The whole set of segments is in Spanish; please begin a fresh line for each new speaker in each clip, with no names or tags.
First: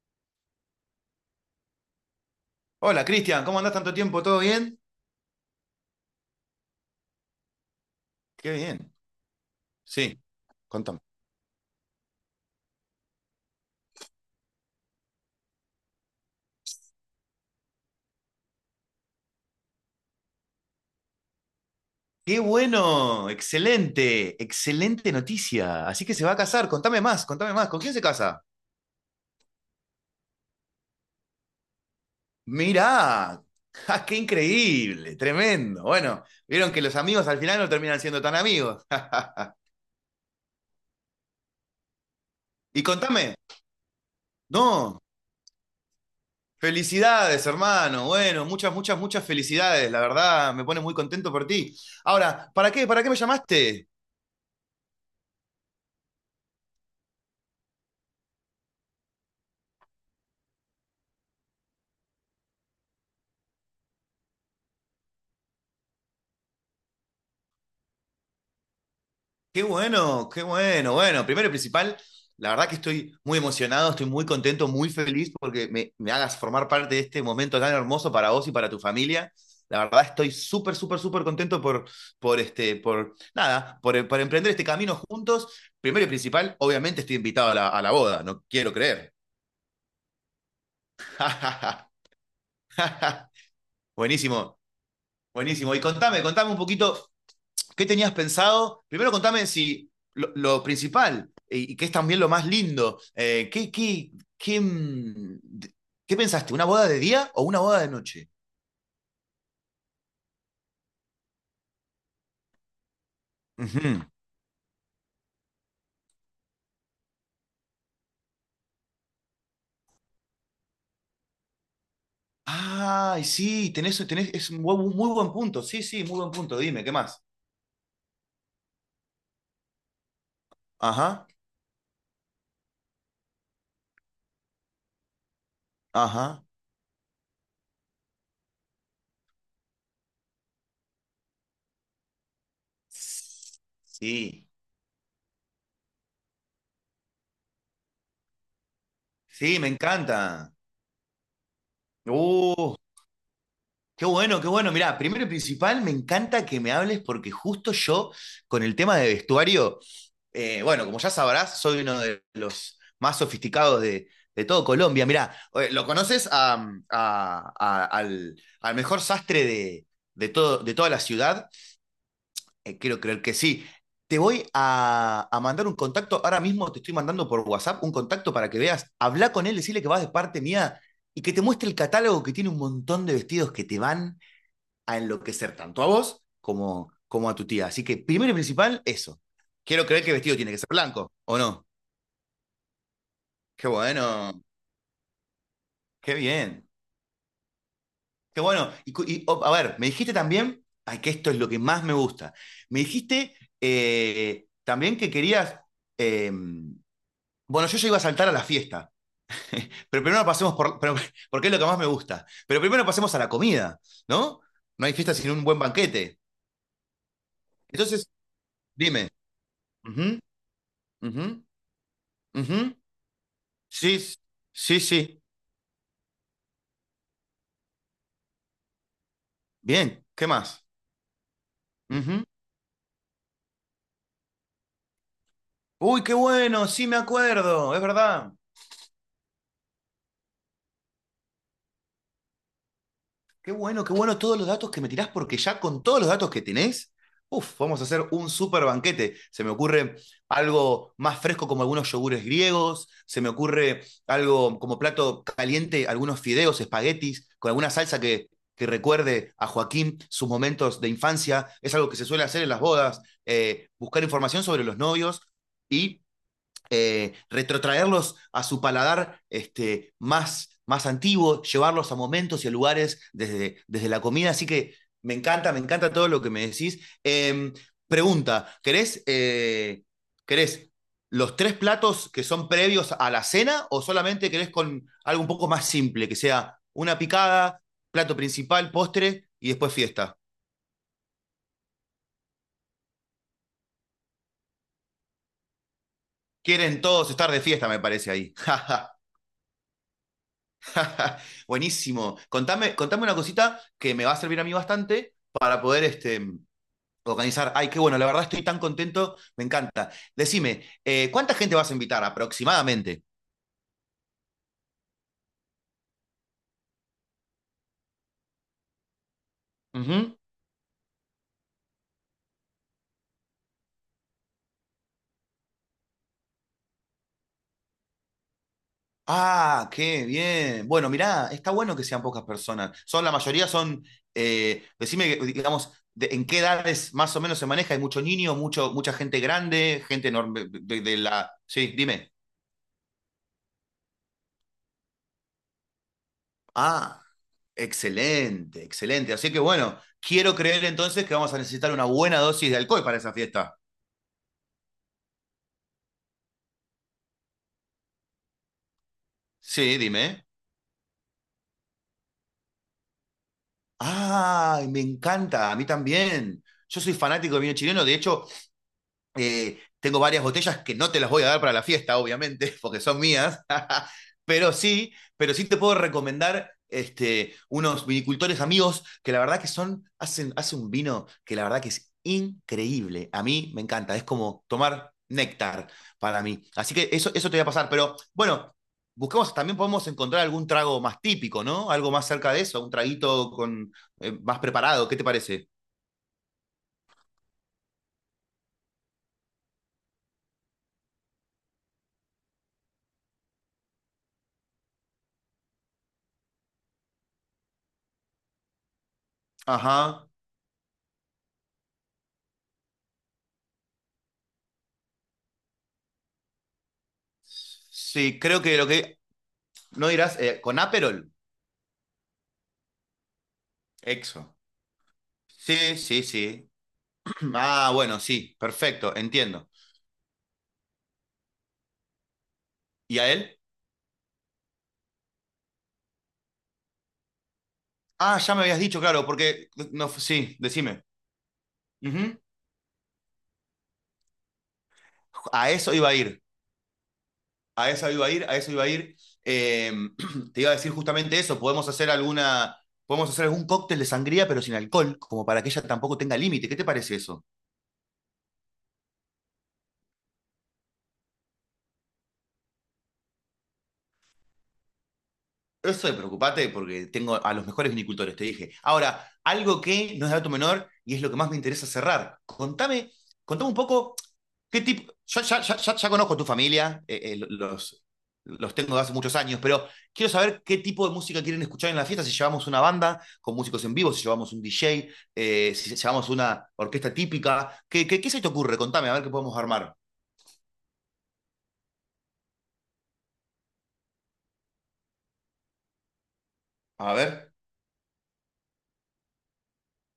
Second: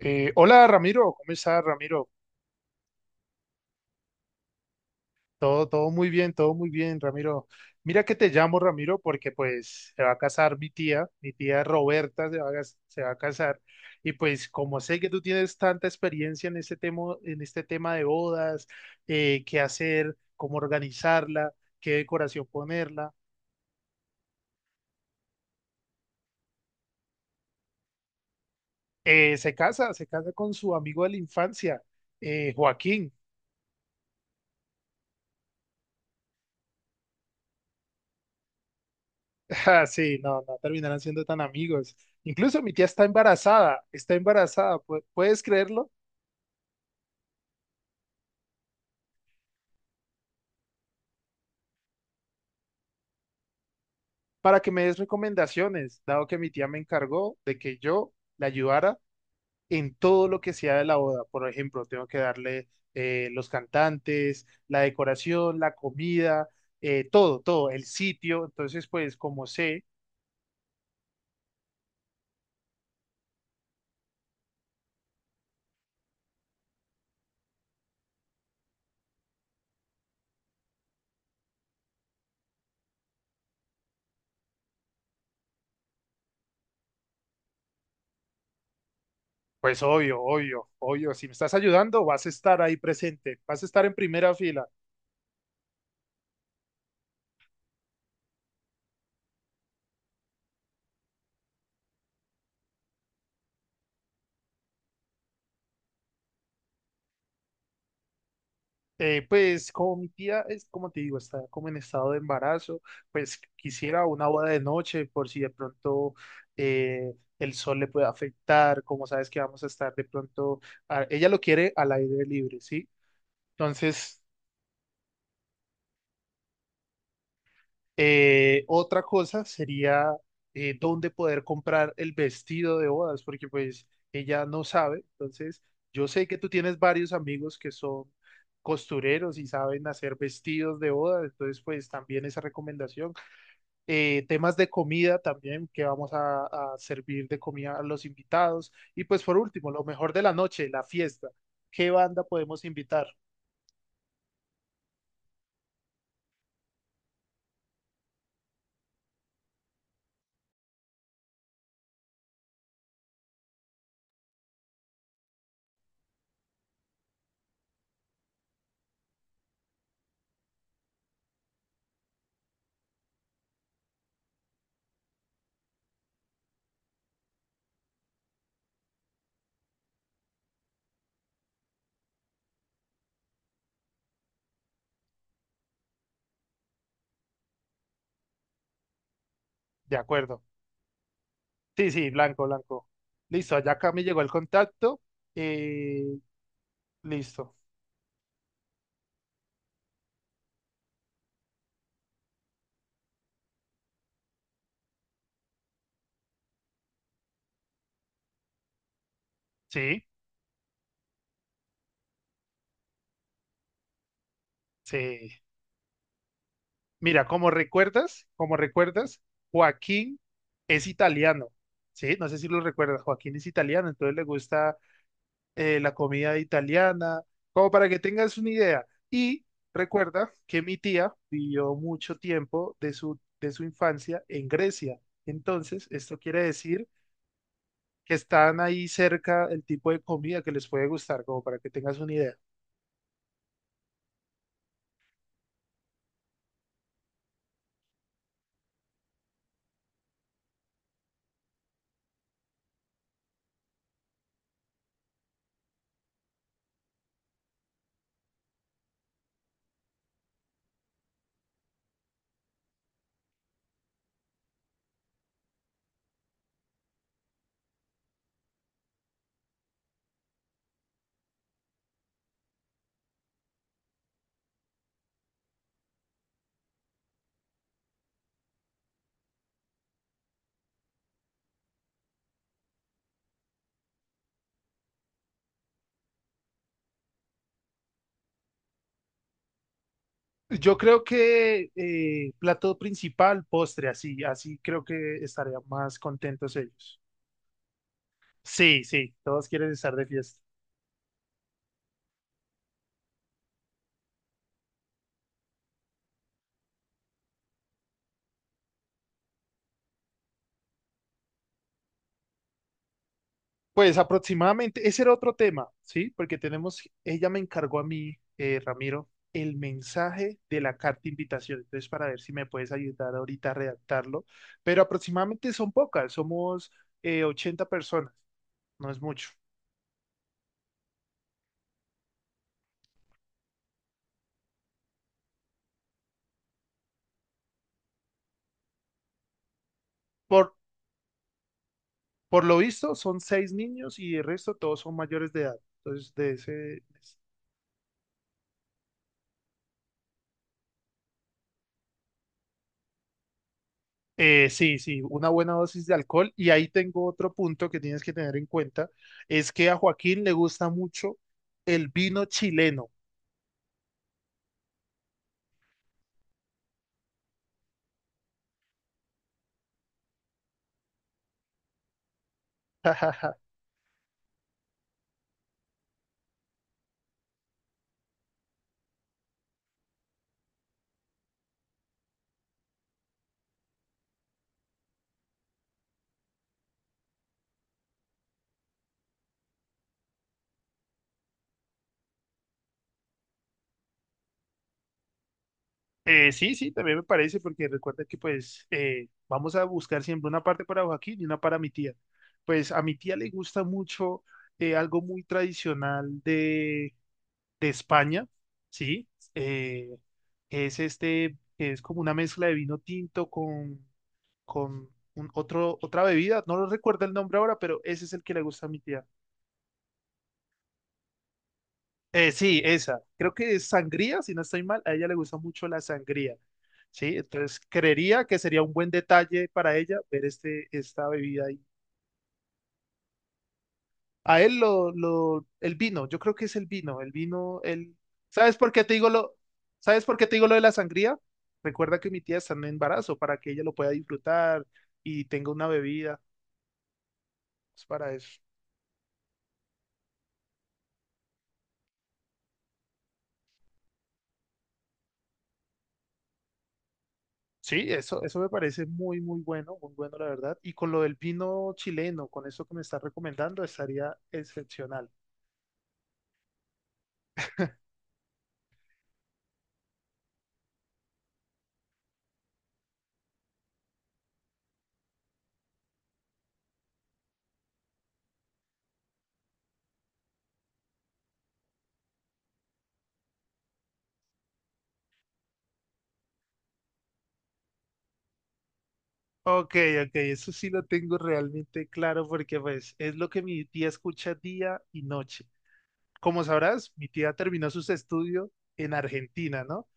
Hola Ramiro, ¿cómo estás Ramiro?
Hola, Cristian, ¿cómo andás tanto tiempo? ¿Todo bien?
Todo muy bien, todo muy bien Ramiro. Mira que te
Qué
llamo
bien.
Ramiro porque pues se va a
Sí.
casar
Contame.
mi tía Roberta se va a, se va a casar, y pues como sé que tú tienes tanta experiencia en este tema de bodas, qué hacer, cómo organizarla, qué
Qué
decoración ponerla.
bueno, excelente, excelente noticia. Así que se va a casar, contame más, contame más. ¿Con quién se casa?
Se casa con su amigo de la infancia, Joaquín.
Mirá. ¡Ja, qué increíble, tremendo! Bueno, vieron que los amigos al final no terminan siendo tan amigos.
Ah, sí, no, no terminarán siendo tan amigos. Incluso mi
Y
tía
contame,
está embarazada,
no,
¿puedes creerlo?
felicidades, hermano. Bueno, muchas, muchas, muchas felicidades. La verdad, me pone muy contento por ti. Ahora, ¿para qué? ¿Para qué me llamaste?
Para que me des recomendaciones, dado que mi tía me encargó de que yo la ayudara en todo lo que sea de la boda. Por ejemplo, tengo que darle los cantantes, la decoración, la comida, todo, el sitio. Entonces, pues, como
Qué
sé,
bueno, qué bueno. Bueno, primero y principal, la verdad que estoy muy emocionado, estoy muy contento, muy feliz porque me hagas formar parte de este momento tan hermoso para vos y para tu familia. La verdad estoy súper, súper, súper contento por, este, por, nada, por emprender este camino juntos. Primero y principal, obviamente estoy invitado a la boda, no quiero creer.
pues obvio, obvio, obvio, si me estás ayudando, vas a estar ahí presente, vas a estar en primera
Buenísimo,
fila.
buenísimo. Y contame, contame un poquito. ¿Qué tenías pensado? Primero contame si lo principal, y que es también lo más lindo, ¿qué, qué, qué, qué pensaste? ¿Una boda de día o una boda de noche?
Pues como mi tía es, como te digo, está como en estado de embarazo, pues
Ujú.
quisiera una boda de noche por si de pronto eh, el sol le puede afectar, como sabes que vamos a estar de pronto, ella lo quiere al aire libre, ¿sí?
Ay, sí, tenés,
Entonces
tenés, es un muy buen punto. Sí, sí, muy buen punto. Dime, ¿qué más?
Otra cosa sería dónde
Ajá,
poder comprar el vestido de bodas, porque pues ella no sabe. Entonces, yo sé que
ajá.
tú tienes varios amigos que son costureros y saben hacer vestidos de bodas, entonces pues también esa recomendación.
Sí,
Temas de comida también, que vamos a servir de comida a los invitados. Y pues por
sí, me
último, lo mejor de la
encanta.
noche, la fiesta. ¿Qué banda podemos
Uh,
invitar?
qué bueno, qué bueno. Mirá, primero y principal, me encanta que me hables porque justo yo, con el tema de vestuario, bueno, como ya sabrás, soy uno de los más sofisticados de todo Colombia. Mirá, lo conoces a, al mejor sastre de, todo, de toda la ciudad. Quiero creer que sí. Te voy a mandar un contacto. Ahora mismo te estoy mandando por WhatsApp un contacto para que veas. Habla con él, decirle que vas de parte mía y que te muestre el catálogo que tiene un montón de vestidos que te van a enloquecer tanto a vos como, como a tu tía. Así que, primero y principal, eso. Quiero
De
creer que el vestido
acuerdo.
tiene que ser blanco, ¿o no?
Sí, sí, blanco, blanco. Listo,
Qué
allá acá me llegó el
bueno,
contacto. eh,
qué bien,
Listo.
qué bueno. Y, oh, a ver, me dijiste también, ay, que esto es lo que más me gusta. Me dijiste también que querías, eh, bueno, yo ya iba a saltar a la fiesta, pero
Sí,
primero pasemos porque es lo que más me gusta, pero primero pasemos a la comida, ¿no? No hay fiesta sin
sí.
un buen banquete.
Mira, como
Entonces,
recuerdas, como
dime.
recuerdas,
Ujú,
Joaquín es
ujú,
italiano. Sí, no sé si
ujú.
lo recuerdas. Joaquín es italiano,
Sí,
entonces le gusta
sí, sí.
la comida italiana, como para que tengas una idea. Y
Bien, ¿qué
recuerda que
más?
mi tía vivió mucho
Ujú.
tiempo de su infancia en Grecia. Entonces,
Uy, qué
esto quiere
bueno, sí
decir
me acuerdo, es
que
verdad.
están ahí cerca, el tipo de comida que les puede gustar, como para que tengas una idea.
Qué bueno todos los datos que me tirás, porque ya con todos los datos que tenés, uf, vamos a hacer un super banquete. Se me ocurre algo más fresco como algunos yogures griegos, se me ocurre algo como plato caliente, algunos fideos, espaguetis, con alguna salsa que recuerde a Joaquín sus momentos de infancia. Es algo que se suele hacer en las bodas, buscar información sobre los novios y retrotraerlos a su paladar este, más, más antiguo, llevarlos a momentos y a lugares desde, desde la comida. Así que me encanta todo lo que me decís. Pregunta, ¿querés los tres platos que son previos a la cena o solamente querés con algo un poco más simple, que sea una picada, plato principal, postre y después fiesta?
Yo creo que plato principal, postre, así, así creo que estarían más contentos
Quieren
ellos.
todos estar de fiesta, me parece ahí.
Sí, sí, todos quieren estar de fiesta.
Buenísimo. Contame, contame una cosita que me va a servir a mí bastante para poder este, organizar. Ay, qué bueno, la verdad estoy tan contento, me encanta. Decime, ¿cuánta gente vas a invitar aproximadamente?
Pues aproximadamente, ese era otro tema, ¿sí? Porque tenemos, ella me encargó a mí, Ramiro, el
Ujú.
mensaje de la carta de invitación. Entonces, para ver si me puedes ayudar ahorita a redactarlo. Pero aproximadamente son pocas, somos 80 personas, no es mucho.
Ah, qué bien. Bueno, mirá, está bueno que sean pocas personas. Son, la mayoría son, decime, digamos, en qué edades más o menos se maneja. Hay mucho niño, mucho, mucha gente grande, gente
Por,
enorme de la... Sí, dime.
Por lo visto, son 6 niños y el resto todos son mayores de edad. Entonces, de ese...
Ah. Excelente, excelente. Así que bueno, quiero creer entonces que vamos a necesitar una buena dosis de alcohol para esa fiesta.
sí, sí, una buena dosis de alcohol. Y ahí tengo otro punto que tienes que tener en cuenta, es que a
Sí,
Joaquín
dime.
le gusta mucho el vino chileno.
Ay, me encanta, a mí también. Yo soy fanático del vino chileno, de hecho. Tengo varias botellas que no te las voy a dar para la fiesta, obviamente, porque son mías, pero sí te puedo recomendar este, unos vinicultores amigos que la verdad que son, hacen, hacen un vino que la verdad que es increíble. A mí me encanta, es como tomar néctar para mí. Así que eso te voy a pasar, pero bueno, busquemos, también podemos encontrar algún trago más típico, ¿no? Algo más cerca de eso, un traguito con, más preparado, ¿qué te parece?
Sí, sí, también me parece, porque recuerda que pues vamos a buscar siempre una parte para Joaquín y una para mi tía. Pues a mi tía le gusta mucho algo muy tradicional de España, ¿sí? Eh,
Ajá.
es este, que es como una mezcla de vino tinto con un otro, otra bebida, no lo recuerdo el nombre ahora, pero ese es
Sí,
el que
creo
le
que lo
gusta a mi
que...
tía.
No dirás, con Aperol.
Sí, esa, creo que es sangría, si
Exo.
no estoy mal, a ella le gusta mucho
Sí,
la
sí,
sangría,
sí.
¿sí? Entonces,
Ah, bueno,
creería
sí,
que sería un buen
perfecto,
detalle
entiendo.
para ella ver este, esta bebida ahí.
¿Y a él?
A él, el vino, yo creo que es el vino, el...
Ah, ya me
¿Sabes
habías
por
dicho,
qué te
claro,
digo lo,
porque no,
¿sabes por qué te
sí,
digo lo de la
decime.
sangría? Recuerda que
Ujú.
mi tía está en embarazo para que ella lo pueda disfrutar y tenga
A
una
eso iba a
bebida,
ir, a
es
eso iba a
para
ir, a
eso.
eso iba a ir. Eh, te iba a decir justamente eso, podemos hacer alguna, podemos hacer algún cóctel de sangría, pero sin alcohol, como para que ella tampoco tenga límite. ¿Qué te parece eso?
Sí, eso me parece muy, muy bueno, muy bueno, la verdad. Y con lo del vino chileno, con eso que me estás recomendando, estaría excepcional.
Eso de preocupate porque tengo a los mejores vinicultores, te dije. Ahora, algo que no es dato menor y es lo que más me interesa cerrar. Contame, contame un poco qué tipo. Yo ya, ya, ya, ya conozco a tu familia, los tengo de hace muchos años, pero quiero saber qué tipo de música quieren escuchar en la fiesta, si llevamos una banda con músicos en vivo, si llevamos un DJ, si llevamos una orquesta típica. ¿Qué, qué, qué se te ocurre? Contame, a ver qué podemos armar.
Ok, ok, eso sí lo tengo realmente claro porque pues es lo que mi tía escucha día y noche. Como sabrás,
A
mi tía
ver.
terminó sus estudios en Argentina, ¿no?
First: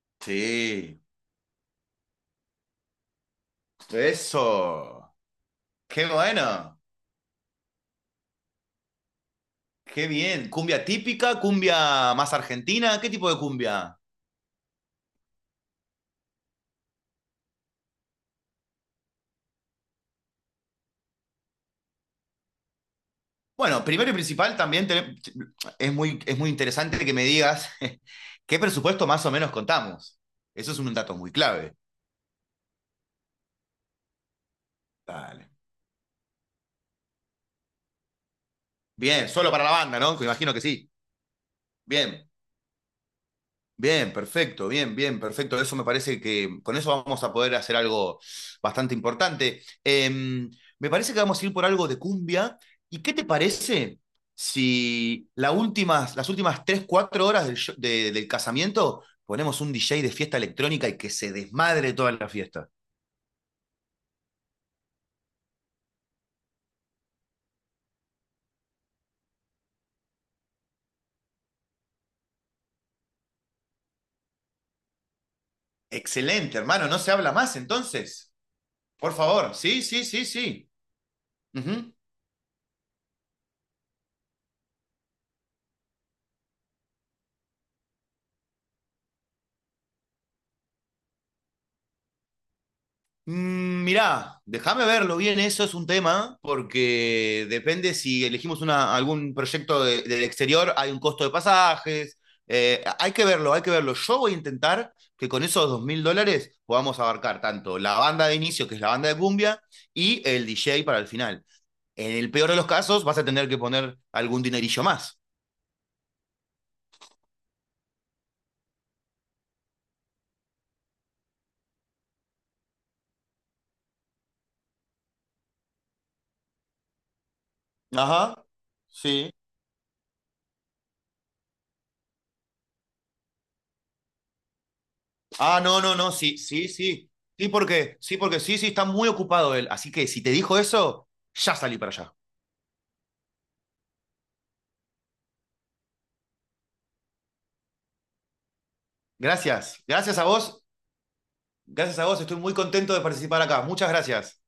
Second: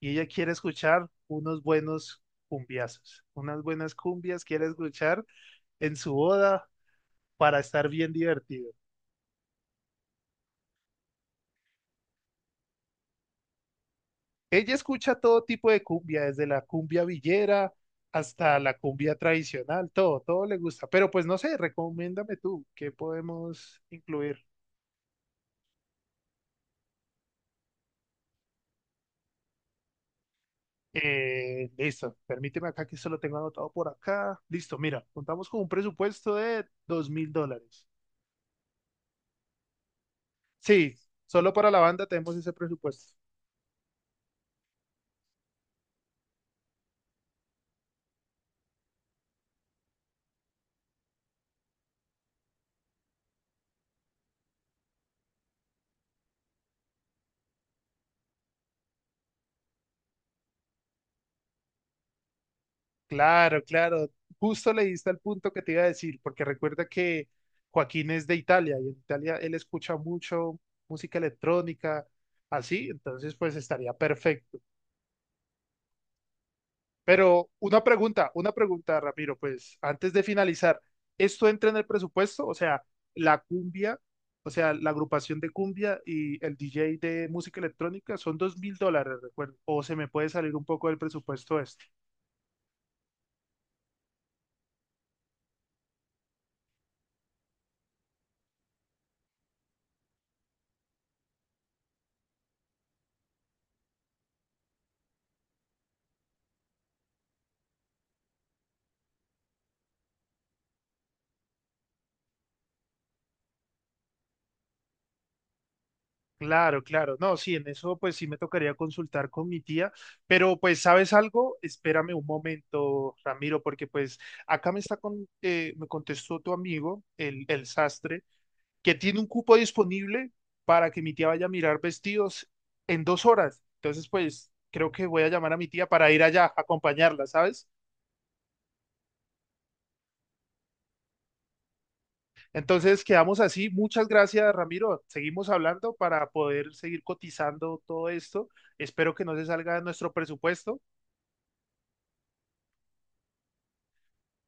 Y ella quiere
Sí.
escuchar unos buenos cumbiazos, unas buenas cumbias quiere
Eso.
escuchar en
Qué
su boda
bueno.
para estar bien divertido.
Qué bien. ¿Cumbia típica? ¿Cumbia más argentina? ¿Qué tipo de cumbia?
Ella escucha todo tipo de cumbia, desde la cumbia villera hasta la cumbia tradicional, todo, todo le gusta. Pero pues no sé, recomiéndame tú, ¿qué podemos
Bueno, primero y
incluir?
principal también es muy interesante que me digas qué presupuesto más o menos contamos. Eso es un dato muy clave.
Listo, permíteme acá que solo tengo anotado por acá. Listo, mira, contamos
Dale.
con un presupuesto de 2000 dólares.
Bien, solo para la banda, ¿no? Me imagino que sí.
Sí, solo para la banda
Bien.
tenemos ese presupuesto.
Bien, perfecto, bien, bien, perfecto. Eso me parece que con eso vamos a poder hacer algo bastante importante. Me parece que vamos a ir por algo de cumbia. ¿Y qué te parece si la últimas, las últimas 3 4 horas del, del casamiento ponemos un DJ de fiesta electrónica y que se desmadre toda la fiesta?
Claro, claro. Justo le diste al punto que te iba a decir, porque recuerda que Joaquín es de Italia y en Italia él escucha mucho música electrónica, así, entonces pues estaría perfecto.
Excelente, hermano, no se habla
Pero
más
una pregunta,
entonces.
una pregunta,
Por
Ramiro,
favor,
pues
sí, sí,
antes de
sí, sí.
finalizar, ¿esto entra en el
Ujú.
presupuesto? O sea, la cumbia, o sea, la agrupación de cumbia y el DJ de música electrónica son 2000 dólares, recuerdo. ¿O se me puede salir un poco del presupuesto esto?
Mirá, déjame verlo bien, eso es un tema, porque depende si elegimos una, algún proyecto del exterior, hay un costo de pasajes, hay que verlo, hay que verlo. Yo voy a intentar que con esos $2000 podamos abarcar tanto la banda de inicio, que es la banda de cumbia, y el DJ para el final. En el peor de los casos, vas a tener que poner algún dinerillo más.
Claro, claro. No, sí, en eso pues sí me tocaría consultar con mi tía, pero pues ¿sabes algo? Espérame un momento, Ramiro, porque pues acá me está con, me contestó tu amigo, el sastre,
Ajá,
que tiene un
sí.
cupo disponible para que mi tía vaya a mirar vestidos en 2 horas. Entonces pues creo que voy a llamar a
Ah,
mi
no,
tía
no,
para
no,
ir
sí,
allá a
sí, sí.
acompañarla,
Sí,
¿sabes?
porque, sí, porque sí, sí, está muy ocupado él. Así que si te dijo eso, ya salí para allá.
Entonces quedamos así. Muchas gracias, Ramiro. Seguimos hablando para poder seguir cotizando todo esto. Espero que no se salga de
Gracias.
nuestro
Gracias a vos.
presupuesto.
Gracias a vos. Estoy muy contento de participar acá. Muchas gracias.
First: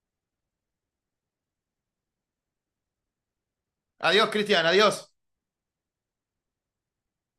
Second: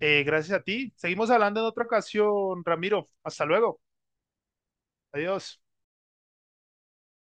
Gracias a ti. Seguimos hablando en otra ocasión, Ramiro. Hasta luego.
Adiós, Cristian. Adiós.
Adiós.